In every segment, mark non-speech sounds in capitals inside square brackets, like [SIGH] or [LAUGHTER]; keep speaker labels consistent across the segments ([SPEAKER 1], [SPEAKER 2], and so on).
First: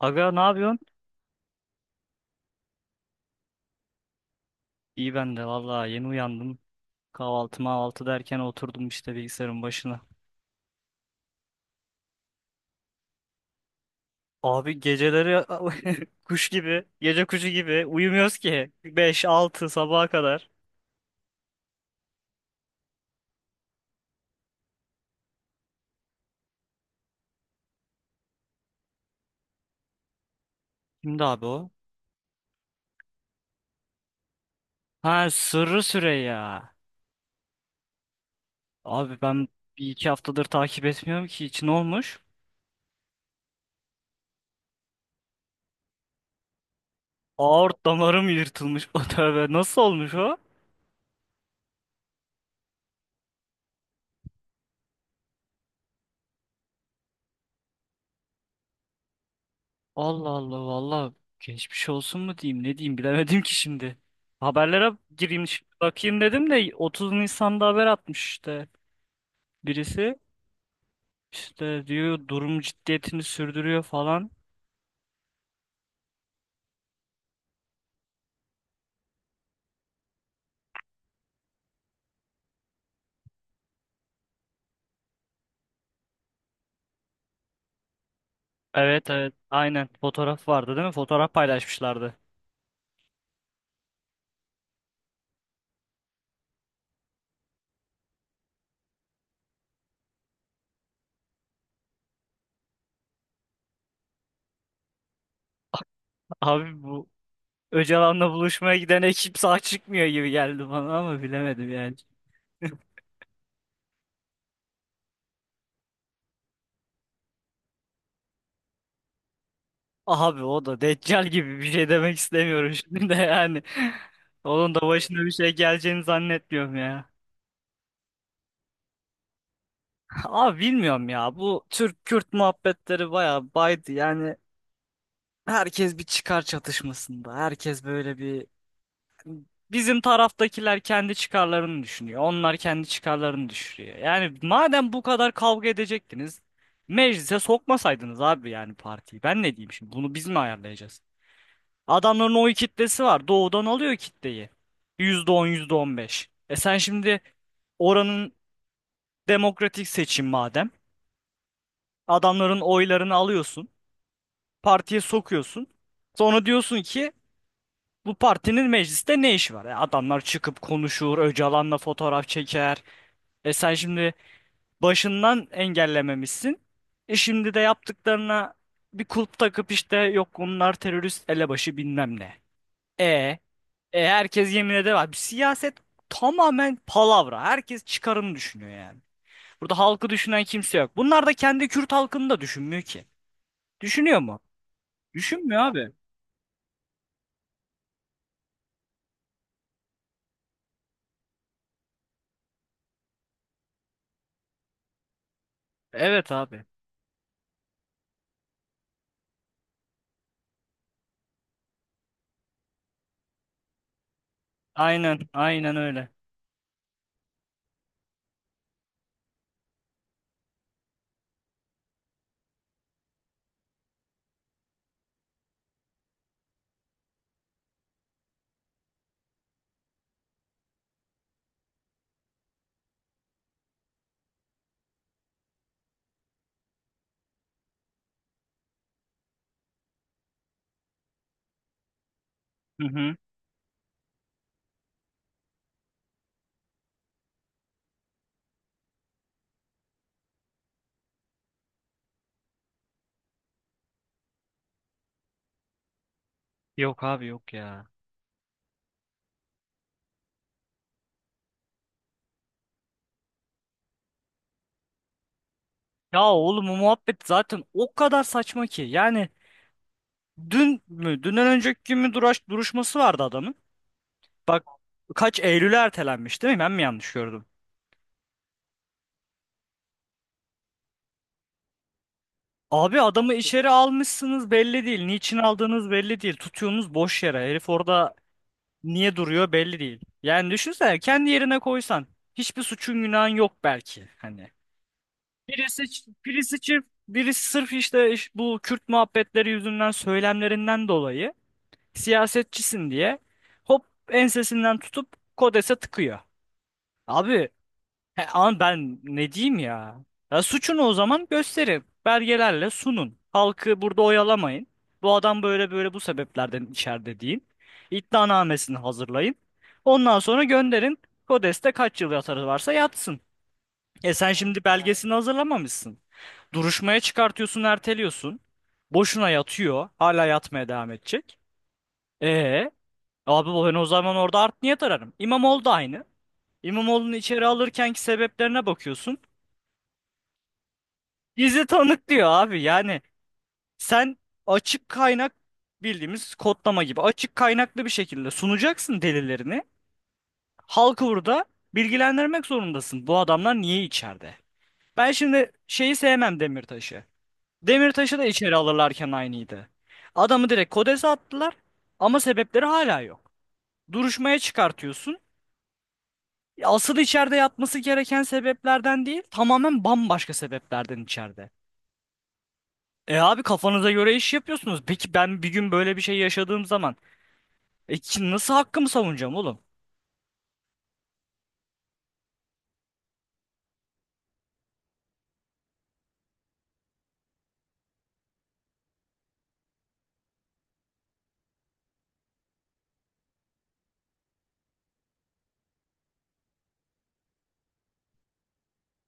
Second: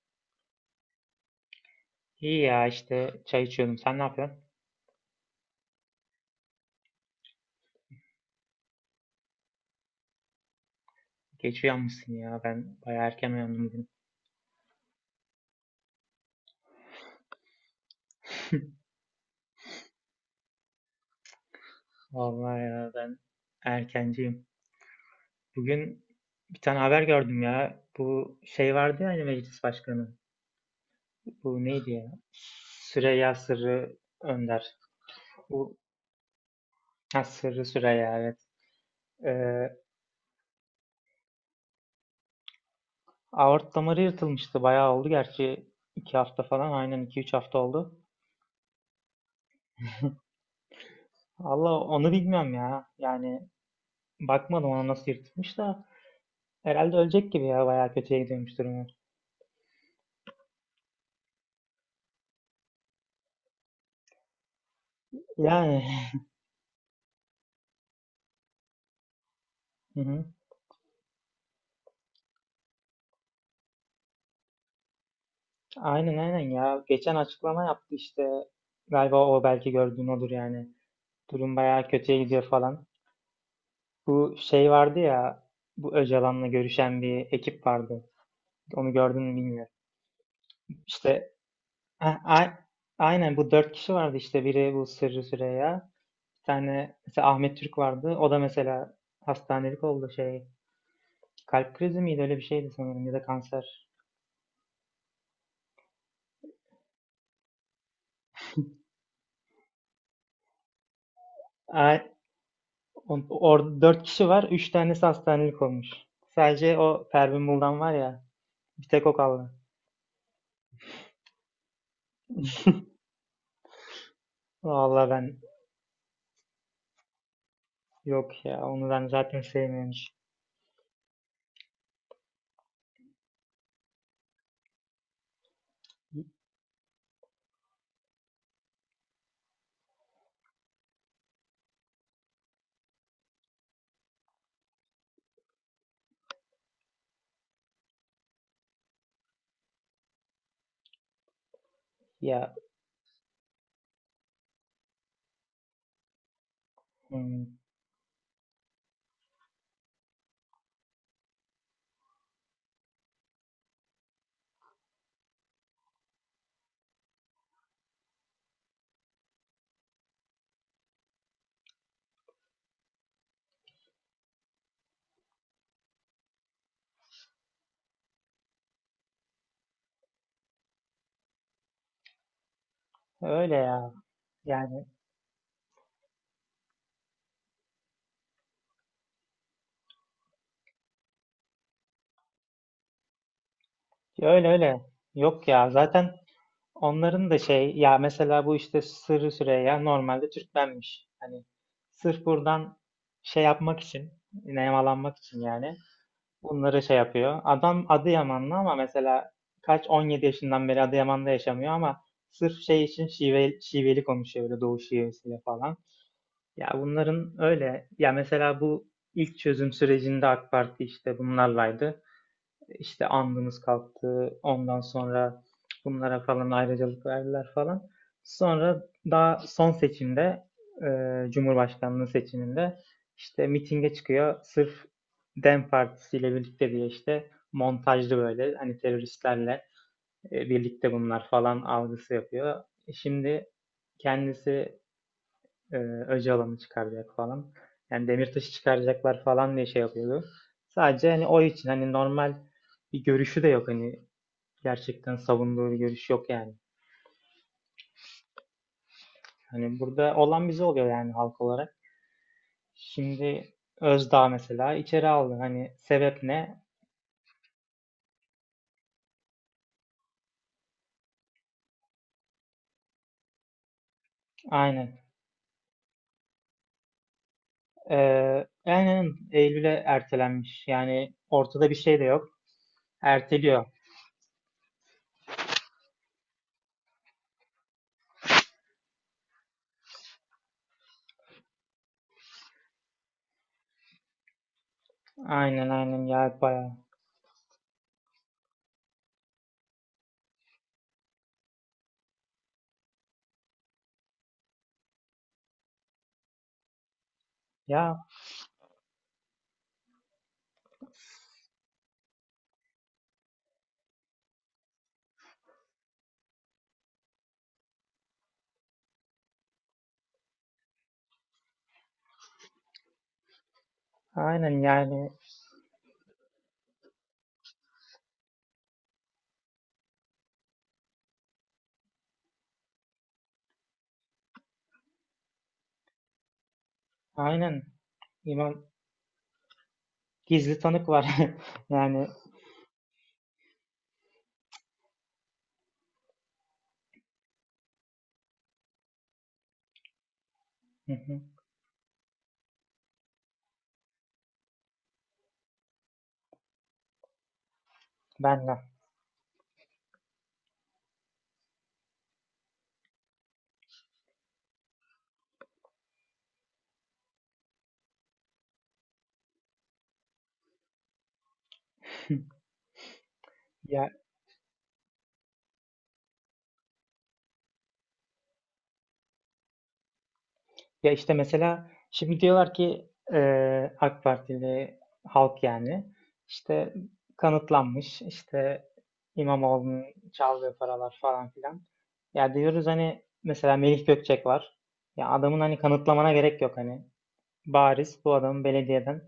[SPEAKER 1] Aga ne yapıyorsun?
[SPEAKER 2] İyi ya işte çay içiyordum. Sen ne yapıyorsun?
[SPEAKER 1] İyi ben de vallahi yeni uyandım. Kahvaltı mahvaltı derken oturdum işte bilgisayarın başına.
[SPEAKER 2] Geç uyanmışsın ya. Ben bayağı erken uyandım bugün.
[SPEAKER 1] Abi geceleri [LAUGHS] kuş gibi, gece kuşu gibi uyumuyoruz ki,
[SPEAKER 2] [LAUGHS]
[SPEAKER 1] 5-6 sabaha kadar.
[SPEAKER 2] Vallahi ya ben erkenciyim. Bugün bir tane haber gördüm ya. Bu şey vardı ya hani meclis başkanı.
[SPEAKER 1] Kimdi abi
[SPEAKER 2] Bu
[SPEAKER 1] o?
[SPEAKER 2] neydi ya? Süreyya Sırrı Önder.
[SPEAKER 1] Ha
[SPEAKER 2] Bu
[SPEAKER 1] Sırrı Süreyya.
[SPEAKER 2] ha, Sırrı Süreyya evet.
[SPEAKER 1] Abi ben
[SPEAKER 2] Ee,
[SPEAKER 1] bir iki haftadır takip etmiyorum ki, hiç. Olmuş?
[SPEAKER 2] aort damarı yırtılmıştı. Bayağı oldu gerçi. İki hafta falan, aynen, iki üç hafta
[SPEAKER 1] Aort
[SPEAKER 2] oldu.
[SPEAKER 1] damarım yırtılmış. [LAUGHS] O tövbe nasıl olmuş o?
[SPEAKER 2] Allah onu bilmiyorum ya. Yani bakmadım ona nasıl yırtılmış da. Herhalde ölecek gibi ya, bayağı kötüye gidiyormuş durumu.
[SPEAKER 1] Allah Allah valla, geçmiş olsun mu diyeyim ne diyeyim bilemedim ki şimdi. Haberlere gireyim şimdi
[SPEAKER 2] Yani
[SPEAKER 1] bakayım
[SPEAKER 2] [LAUGHS]
[SPEAKER 1] dedim de 30 Nisan'da haber atmış işte
[SPEAKER 2] hı
[SPEAKER 1] birisi.
[SPEAKER 2] hı.
[SPEAKER 1] İşte diyor, durum ciddiyetini sürdürüyor falan.
[SPEAKER 2] Aynen aynen ya. Geçen açıklama yaptı işte. Galiba o belki gördüğün odur yani. Durum bayağı kötüye gidiyor falan. Bu şey vardı ya, bu Öcalan'la görüşen bir ekip vardı. Onu
[SPEAKER 1] Evet
[SPEAKER 2] gördün
[SPEAKER 1] evet,
[SPEAKER 2] mü bilmiyorum.
[SPEAKER 1] aynen, fotoğraf vardı değil mi?
[SPEAKER 2] İşte
[SPEAKER 1] Fotoğraf paylaşmışlardı.
[SPEAKER 2] ha, aynen bu dört kişi vardı işte. Biri bu Sırrı Süreyya. Bir tane mesela Ahmet Türk vardı. O da mesela hastanelik oldu şey. Kalp krizi miydi, öyle bir şeydi sanırım, ya da kanser.
[SPEAKER 1] Abi bu Öcalan'la buluşmaya giden ekip sağ çıkmıyor gibi geldi bana ama bilemedim yani.
[SPEAKER 2] A- Orada dört kişi var. Üç tanesi hastanelik olmuş. Sadece o Pervin Buldan var ya. Bir tek o kaldı.
[SPEAKER 1] Abi o da Deccal gibi, bir şey demek istemiyorum şimdi de yani, onun da
[SPEAKER 2] Vallahi ben
[SPEAKER 1] başına bir şey geleceğini zannetmiyorum ya.
[SPEAKER 2] yok ya. Onu ben zaten sevmiyormuş.
[SPEAKER 1] Abi bilmiyorum ya, bu Türk-Kürt muhabbetleri bayağı baydı yani, herkes bir çıkar çatışmasında, herkes böyle bir, bizim taraftakiler kendi çıkarlarını düşünüyor, onlar kendi çıkarlarını düşünüyor. Yani madem bu kadar kavga edecektiniz, meclise sokmasaydınız abi yani partiyi. Ben ne diyeyim şimdi, bunu biz mi ayarlayacağız? Adamların oy
[SPEAKER 2] Ya
[SPEAKER 1] kitlesi var, doğudan alıyor kitleyi, yüzde on, yüzde on beş. Sen şimdi
[SPEAKER 2] hmm,
[SPEAKER 1] oranın demokratik seçim madem, adamların oylarını alıyorsun, partiye sokuyorsun. Sonra diyorsun ki bu partinin mecliste ne işi var? E, adamlar çıkıp konuşur, Öcalan'la fotoğraf çeker. E sen şimdi başından engellememişsin. E şimdi de yaptıklarına bir kulp takıp, işte yok bunlar terörist elebaşı bilmem ne. E,
[SPEAKER 2] öyle ya.
[SPEAKER 1] e herkes yemin
[SPEAKER 2] Yani
[SPEAKER 1] eder. Siyaset tamamen palavra. Herkes çıkarını düşünüyor yani. Burada halkı düşünen kimse yok. Bunlar da kendi Kürt halkını da düşünmüyor ki. Düşünüyor mu?
[SPEAKER 2] öyle öyle. Yok
[SPEAKER 1] Düşünmüyor
[SPEAKER 2] ya.
[SPEAKER 1] abi.
[SPEAKER 2] Zaten onların da şey ya, mesela bu işte Sırrı Süreyya normalde Türkmenmiş. Hani sırf buradan şey yapmak için, nemalanmak için yani.
[SPEAKER 1] Evet abi.
[SPEAKER 2] Bunları şey yapıyor. Adam Adıyamanlı ama mesela 17 yaşından beri Adıyaman'da yaşamıyor ama sırf şey için şive, şiveli konuşuyor böyle doğu
[SPEAKER 1] Aynen,
[SPEAKER 2] şivesiyle
[SPEAKER 1] aynen
[SPEAKER 2] falan.
[SPEAKER 1] öyle.
[SPEAKER 2] Ya bunların öyle. Ya mesela bu ilk çözüm sürecinde AK Parti işte bunlarlaydı. İşte andımız kalktı. Ondan sonra bunlara falan ayrıcalık verdiler falan. Sonra daha son seçimde Cumhurbaşkanlığı seçiminde işte mitinge çıkıyor. Sırf Dem Partisi ile birlikte diye işte montajlı, böyle hani teröristlerle birlikte bunlar falan algısı yapıyor.
[SPEAKER 1] Hı hı.
[SPEAKER 2] Şimdi kendisi e, Öcalan'ı çıkaracak falan. Yani Demirtaş'ı çıkaracaklar falan diye şey yapıyordu. Sadece hani o için hani normal bir görüşü de yok hani, gerçekten savunduğu bir görüş yok yani.
[SPEAKER 1] Yok abi, yok ya.
[SPEAKER 2] Hani burada olan bize oluyor yani halk olarak. Şimdi Özdağ mesela içeri aldı. Hani sebep
[SPEAKER 1] Ya
[SPEAKER 2] ne?
[SPEAKER 1] oğlum, o muhabbet zaten o kadar saçma ki. Yani dün mü, dünden önceki gün mü, duruşması vardı adamın. Bak,
[SPEAKER 2] Aynen.
[SPEAKER 1] kaç Eylül'e ertelenmiş değil mi? Ben mi yanlış gördüm?
[SPEAKER 2] Aynen Eylül'e ertelenmiş. Yani ortada bir şey de yok.
[SPEAKER 1] Abi adamı
[SPEAKER 2] Erteliyor.
[SPEAKER 1] içeri almışsınız, belli değil. Niçin aldığınız belli değil. Tutuyorsunuz boş yere. Herif orada niye duruyor belli değil. Yani düşünsene, kendi yerine koysan. Hiçbir suçun günahın yok belki. Hani.
[SPEAKER 2] Aynen
[SPEAKER 1] Birisi,
[SPEAKER 2] aynen ya,
[SPEAKER 1] birisi
[SPEAKER 2] bayağı.
[SPEAKER 1] çift, birisi sırf işte bu Kürt muhabbetleri yüzünden, söylemlerinden dolayı, siyasetçisin diye hop ensesinden tutup Kodes'e tıkıyor. Abi
[SPEAKER 2] Ya
[SPEAKER 1] he, ama ben ne diyeyim ya? Ya suçunu o zaman gösterin. Belgelerle sunun. Halkı burada oyalamayın. Bu adam böyle böyle bu sebeplerden içeride deyin. İddianamesini hazırlayın. Ondan sonra gönderin. Kodes'te kaç yıl yatarı varsa yatsın. E sen
[SPEAKER 2] aynen
[SPEAKER 1] şimdi
[SPEAKER 2] yani
[SPEAKER 1] belgesini hazırlamamışsın. Duruşmaya çıkartıyorsun, erteliyorsun. Boşuna yatıyor. Hala yatmaya devam edecek. E abi, ben o zaman orada art niyet ararım. İmamoğlu da aynı. İmamoğlu'nu içeri
[SPEAKER 2] aynen.
[SPEAKER 1] alırkenki
[SPEAKER 2] İmam
[SPEAKER 1] sebeplerine bakıyorsun.
[SPEAKER 2] Gizli tanık var. [LAUGHS]
[SPEAKER 1] Bizi tanık
[SPEAKER 2] Yani
[SPEAKER 1] diyor abi. Yani sen açık kaynak, bildiğimiz kodlama gibi açık kaynaklı bir şekilde sunacaksın delillerini.
[SPEAKER 2] hı
[SPEAKER 1] Halkı
[SPEAKER 2] hı,
[SPEAKER 1] burada bilgilendirmek zorundasın. Bu adamlar niye içeride? Ben şimdi şeyi sevmem, Demirtaş'ı. Demirtaş'ı da içeri
[SPEAKER 2] benden.
[SPEAKER 1] alırlarken aynıydı. Adamı direkt Kodes'e attılar ama sebepleri hala yok. Duruşmaya çıkartıyorsun. Asıl içeride yatması gereken sebeplerden değil, tamamen bambaşka sebeplerden içeride.
[SPEAKER 2] [LAUGHS]
[SPEAKER 1] E abi, kafanıza
[SPEAKER 2] Ya,
[SPEAKER 1] göre iş yapıyorsunuz. Peki ben bir gün böyle bir şey yaşadığım zaman nasıl hakkımı savunacağım oğlum?
[SPEAKER 2] ya işte mesela şimdi diyorlar ki AK Partili halk yani işte kanıtlanmış işte İmamoğlu'nun çaldığı paralar falan filan. Ya diyoruz hani mesela Melih Gökçek var. Ya adamın hani kanıtlamana gerek yok hani. Bariz bu adamın belediyeden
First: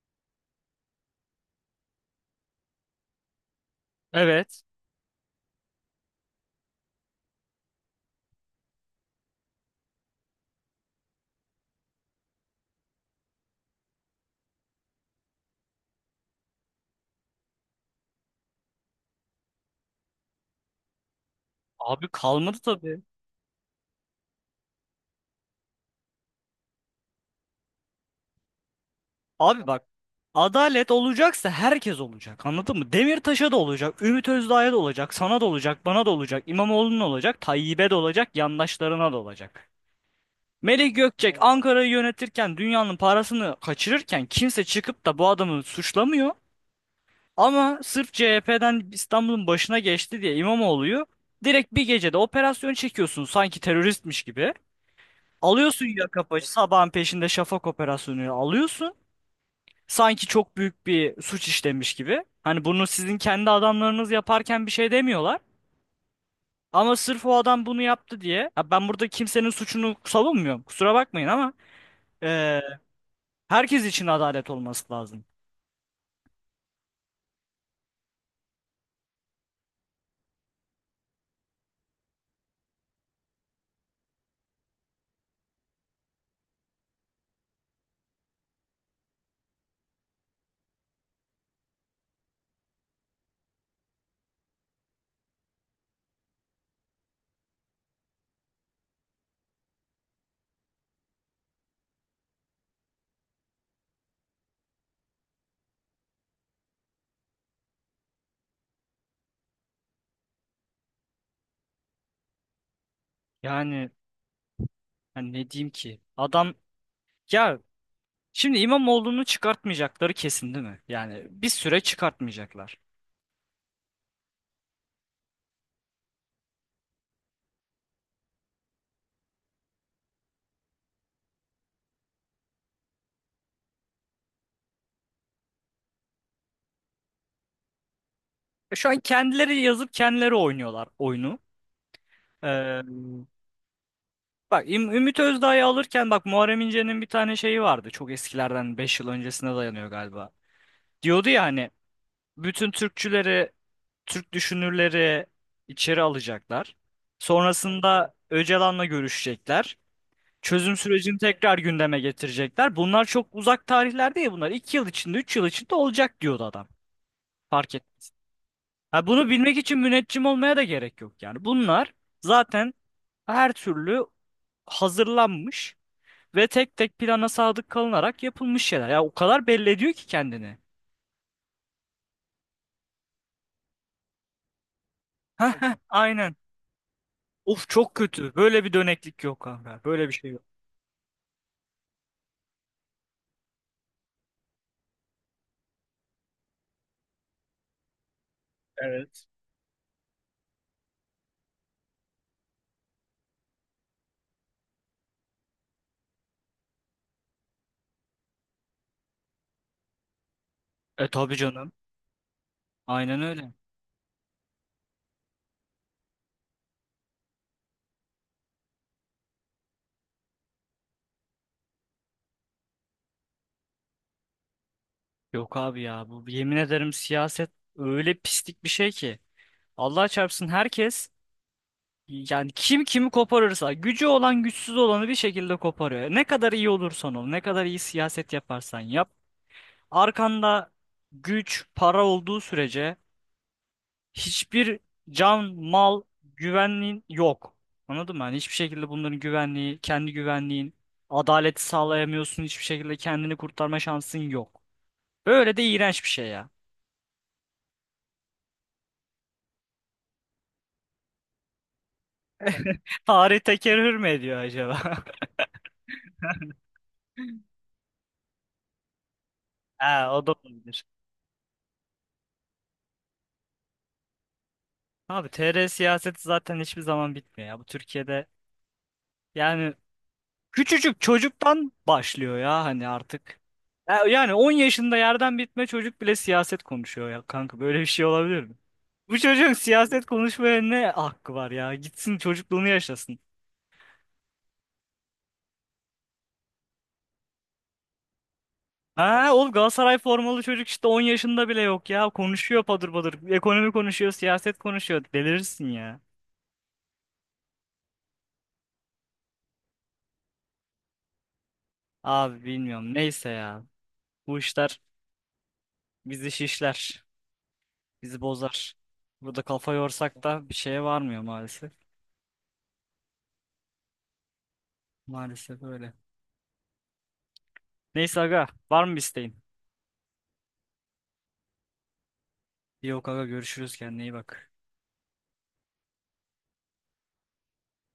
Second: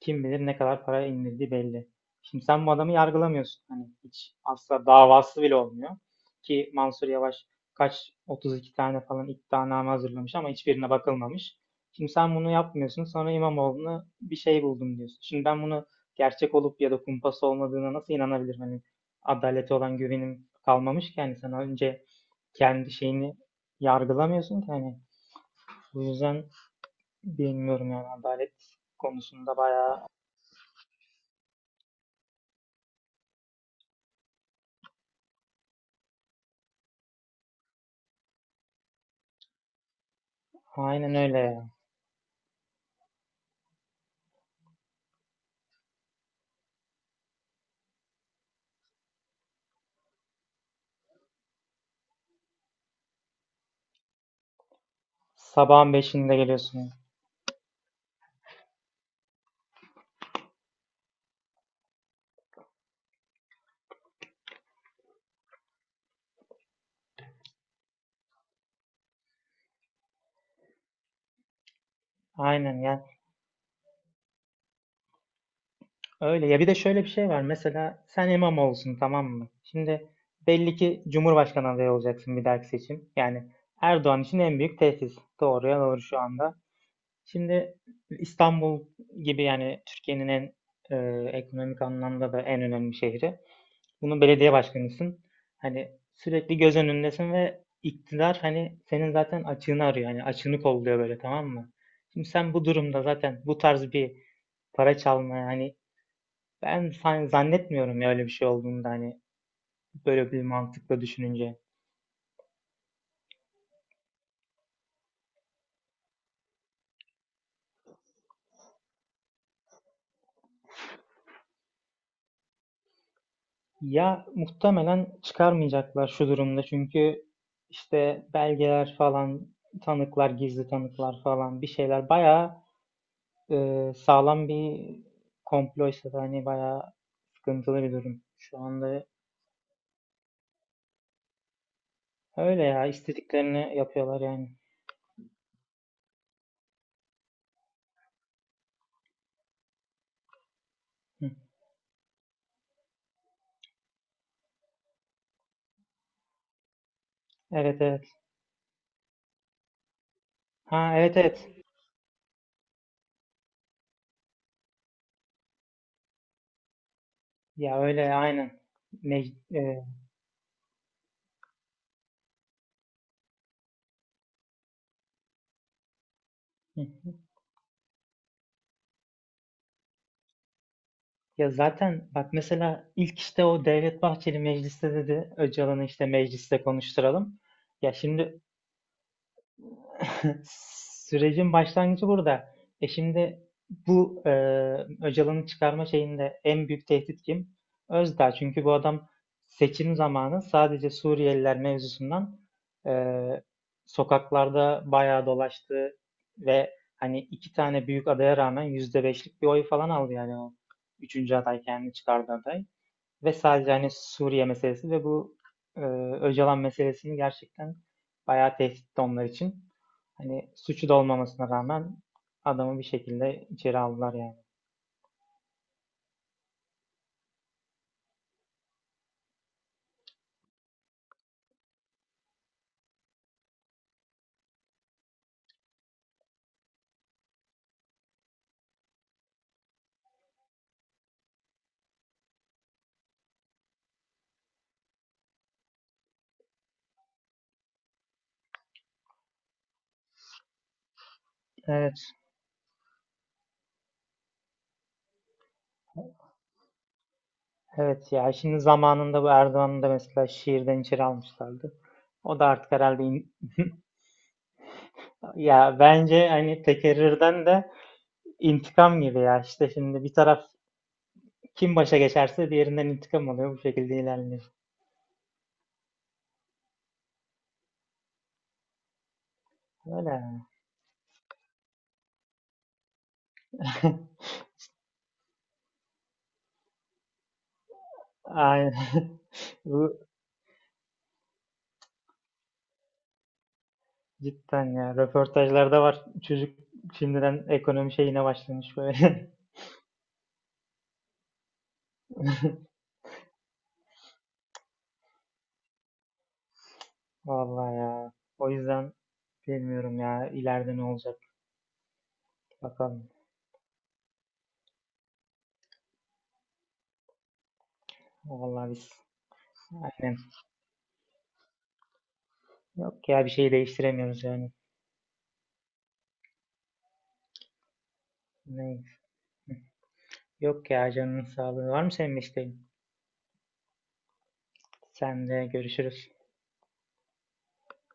[SPEAKER 2] kim bilir ne kadar para indirdiği belli. Şimdi sen bu adamı yargılamıyorsun. Hani hiç
[SPEAKER 1] Evet.
[SPEAKER 2] asla davası bile olmuyor. Ki Mansur Yavaş 32 tane falan iddianame hazırlamış ama hiçbirine bakılmamış. Şimdi sen bunu yapmıyorsun. Sonra İmamoğlu'na bir şey buldum diyorsun. Şimdi ben bunu gerçek olup ya da kumpas olmadığına nasıl inanabilirim? Hani adalete olan güvenim kalmamış ki. Yani sen önce
[SPEAKER 1] Abi kalmadı
[SPEAKER 2] kendi
[SPEAKER 1] tabii.
[SPEAKER 2] şeyini yargılamıyorsun ki. Hani bu yüzden bilmiyorum yani adalet konusunda
[SPEAKER 1] Abi bak,
[SPEAKER 2] bayağı.
[SPEAKER 1] adalet olacaksa herkes olacak, anladın mı? Demirtaş'a da olacak, Ümit Özdağ'a da olacak, sana da olacak, bana da olacak, İmamoğlu'na olacak, Tayyip'e de olacak, yandaşlarına da olacak. Melih
[SPEAKER 2] Aynen
[SPEAKER 1] Gökçek.
[SPEAKER 2] öyle
[SPEAKER 1] Evet.
[SPEAKER 2] ya.
[SPEAKER 1] Ankara'yı yönetirken, dünyanın parasını kaçırırken kimse çıkıp da bu adamı suçlamıyor. Ama sırf CHP'den İstanbul'un başına geçti diye İmamoğlu'yu direkt bir gecede operasyon çekiyorsun, sanki teröristmiş gibi. Alıyorsun
[SPEAKER 2] Sabahın
[SPEAKER 1] yaka
[SPEAKER 2] beşinde
[SPEAKER 1] paça, sabahın
[SPEAKER 2] geliyorsun.
[SPEAKER 1] peşinde şafak operasyonu alıyorsun, sanki çok büyük bir suç işlemiş gibi. Hani bunu sizin kendi adamlarınız yaparken bir şey demiyorlar. Ama sırf o adam bunu yaptı diye. Ya ben burada kimsenin suçunu savunmuyorum, kusura bakmayın, ama e,
[SPEAKER 2] Aynen yani.
[SPEAKER 1] herkes için adalet olması lazım.
[SPEAKER 2] Öyle ya, bir de şöyle bir şey var. Mesela sen imam olsun, tamam mı? Şimdi belli ki Cumhurbaşkanı adayı olacaksın bir dahaki seçim. Yani Erdoğan için en büyük tehdit. Doğruya doğru şu anda. Şimdi İstanbul gibi yani Türkiye'nin en ekonomik anlamda da en önemli şehri. Bunun belediye başkanısın. Hani sürekli göz önündesin ve iktidar hani senin zaten açığını arıyor. Hani açığını kolluyor böyle, tamam mı? Şimdi sen bu durumda zaten bu tarz bir para çalmaya hani, ben zannetmiyorum ya öyle bir şey olduğunu da, hani böyle bir mantıkla düşününce.
[SPEAKER 1] Yani, hani ne diyeyim ki? Adam ya, şimdi İmamoğlu'nu çıkartmayacakları kesin değil mi? Yani bir süre çıkartmayacaklar.
[SPEAKER 2] Ya muhtemelen çıkarmayacaklar şu durumda, çünkü işte belgeler falan, tanıklar, gizli tanıklar falan, bir şeyler bayağı. Sağlam bir komploysa da hani bayağı sıkıntılı bir durum. Şu
[SPEAKER 1] E, şu an
[SPEAKER 2] anda
[SPEAKER 1] kendileri yazıp kendileri oynuyorlar oyunu.
[SPEAKER 2] öyle
[SPEAKER 1] E,
[SPEAKER 2] ya, istediklerini yapıyorlar yani.
[SPEAKER 1] bak Ümit Özdağ'ı alırken bak, Muharrem İnce'nin bir tane şeyi vardı. Çok eskilerden, 5 yıl öncesine dayanıyor galiba. Diyordu
[SPEAKER 2] Hı.
[SPEAKER 1] ya hani, bütün Türkçüleri, Türk düşünürleri içeri alacaklar.
[SPEAKER 2] Evet evet.
[SPEAKER 1] Sonrasında Öcalan'la görüşecekler. Çözüm
[SPEAKER 2] Ha, evet
[SPEAKER 1] sürecini tekrar
[SPEAKER 2] evet.
[SPEAKER 1] gündeme getirecekler. Bunlar çok uzak tarihler değil bunlar. 2 yıl içinde, 3 yıl içinde olacak diyordu adam. Fark
[SPEAKER 2] Ya
[SPEAKER 1] et.
[SPEAKER 2] öyle aynen.
[SPEAKER 1] Ha, bunu
[SPEAKER 2] Mec-
[SPEAKER 1] bilmek için
[SPEAKER 2] e,
[SPEAKER 1] müneccim olmaya da gerek yok yani. Bunlar zaten her türlü hazırlanmış. Ve tek
[SPEAKER 2] hı
[SPEAKER 1] tek
[SPEAKER 2] hı.
[SPEAKER 1] plana sadık kalınarak yapılmış şeyler. Ya o kadar belli ediyor ki kendini.
[SPEAKER 2] Ya zaten bak mesela ilk işte o Devlet Bahçeli mecliste dedi
[SPEAKER 1] [LAUGHS] Heh, heh,
[SPEAKER 2] Öcalan'ı işte
[SPEAKER 1] aynen.
[SPEAKER 2] mecliste konuşturalım.
[SPEAKER 1] Of,
[SPEAKER 2] Ya
[SPEAKER 1] çok kötü.
[SPEAKER 2] şimdi
[SPEAKER 1] Böyle bir döneklik yok abi. Böyle bir şey yok.
[SPEAKER 2] [LAUGHS] sürecin başlangıcı burada. Şimdi bu Öcalan'ı çıkarma şeyinde en büyük tehdit kim? Özdağ. Çünkü bu adam
[SPEAKER 1] Evet.
[SPEAKER 2] seçim zamanı sadece Suriyeliler mevzusundan e, sokaklarda bayağı dolaştı ve hani iki tane büyük adaya rağmen yüzde beşlik bir oy falan aldı yani o
[SPEAKER 1] E
[SPEAKER 2] üçüncü
[SPEAKER 1] tabii
[SPEAKER 2] aday
[SPEAKER 1] canım.
[SPEAKER 2] kendini çıkardı aday.
[SPEAKER 1] Aynen
[SPEAKER 2] Ve
[SPEAKER 1] öyle.
[SPEAKER 2] sadece hani Suriye meselesi ve bu e, Öcalan meselesini gerçekten bayağı tehditti onlar için. Hani suçu da olmamasına rağmen adamı bir şekilde içeri aldılar yani.
[SPEAKER 1] Yok abi ya, bu yemin ederim siyaset öyle pislik bir şey ki. Allah çarpsın, herkes yani, kim kimi koparırsa, gücü olan güçsüz olanı bir şekilde koparıyor. Ne kadar iyi olursan ol, ne kadar iyi siyaset yaparsan yap. Arkanda güç, para olduğu sürece hiçbir can, mal, güvenliğin yok. Anladın mı? Hani hiçbir şekilde bunların güvenliği, kendi güvenliğin, adaleti
[SPEAKER 2] Evet.
[SPEAKER 1] sağlayamıyorsun. Hiçbir şekilde kendini kurtarma şansın yok. Böyle de iğrenç bir şey ya.
[SPEAKER 2] Evet ya, şimdi zamanında bu Erdoğan'ı da mesela şiirden içeri almışlardı. O da artık herhalde
[SPEAKER 1] [LAUGHS] Tarih
[SPEAKER 2] [LAUGHS]
[SPEAKER 1] tekerrür mü ediyor acaba? [LAUGHS]
[SPEAKER 2] ya bence hani tekerrürden de intikam gibi ya, işte
[SPEAKER 1] He,
[SPEAKER 2] şimdi bir
[SPEAKER 1] o da
[SPEAKER 2] taraf
[SPEAKER 1] olabilir.
[SPEAKER 2] kim başa geçerse diğerinden intikam alıyor, bu şekilde ilerliyor.
[SPEAKER 1] Abi TR siyaseti zaten hiçbir zaman bitmiyor ya. Bu Türkiye'de yani,
[SPEAKER 2] Öyle yani.
[SPEAKER 1] küçücük çocuktan başlıyor ya hani artık.
[SPEAKER 2] [LAUGHS]
[SPEAKER 1] Yani 10 yaşında yerden bitme çocuk bile siyaset konuşuyor ya kanka, böyle bir şey olabilir mi?
[SPEAKER 2] Aynen.
[SPEAKER 1] Bu çocuğun
[SPEAKER 2] [LAUGHS] Bu
[SPEAKER 1] siyaset konuşmaya ne hakkı var ya? Gitsin çocukluğunu yaşasın.
[SPEAKER 2] Cidden ya. Röportajlarda var. Çocuk şimdiden ekonomi şeyine başlamış böyle.
[SPEAKER 1] Ha oğlum, Galatasaray formalı çocuk işte 10 yaşında bile yok ya. Konuşuyor
[SPEAKER 2] [LAUGHS]
[SPEAKER 1] padır padır. Ekonomi konuşuyor, siyaset konuşuyor. Delirirsin ya.
[SPEAKER 2] Vallahi ya. O yüzden bilmiyorum ya. İleride ne olacak?
[SPEAKER 1] Abi bilmiyorum.
[SPEAKER 2] Bakalım.
[SPEAKER 1] Neyse ya. Bu işler bizi şişler. Bizi
[SPEAKER 2] Vallahi
[SPEAKER 1] bozar.
[SPEAKER 2] biz
[SPEAKER 1] Burada kafa
[SPEAKER 2] aynen.
[SPEAKER 1] yorsak da bir şeye varmıyor maalesef.
[SPEAKER 2] Yok ya, bir şey değiştiremiyoruz yani.
[SPEAKER 1] Maalesef öyle. Neyse aga, var
[SPEAKER 2] Ne?
[SPEAKER 1] mı bir isteğin?
[SPEAKER 2] Yok ya, canının sağlığı. Var mı senin isteğin?
[SPEAKER 1] Yok aga, görüşürüz, kendine iyi bak.
[SPEAKER 2] Sen de görüşürüz.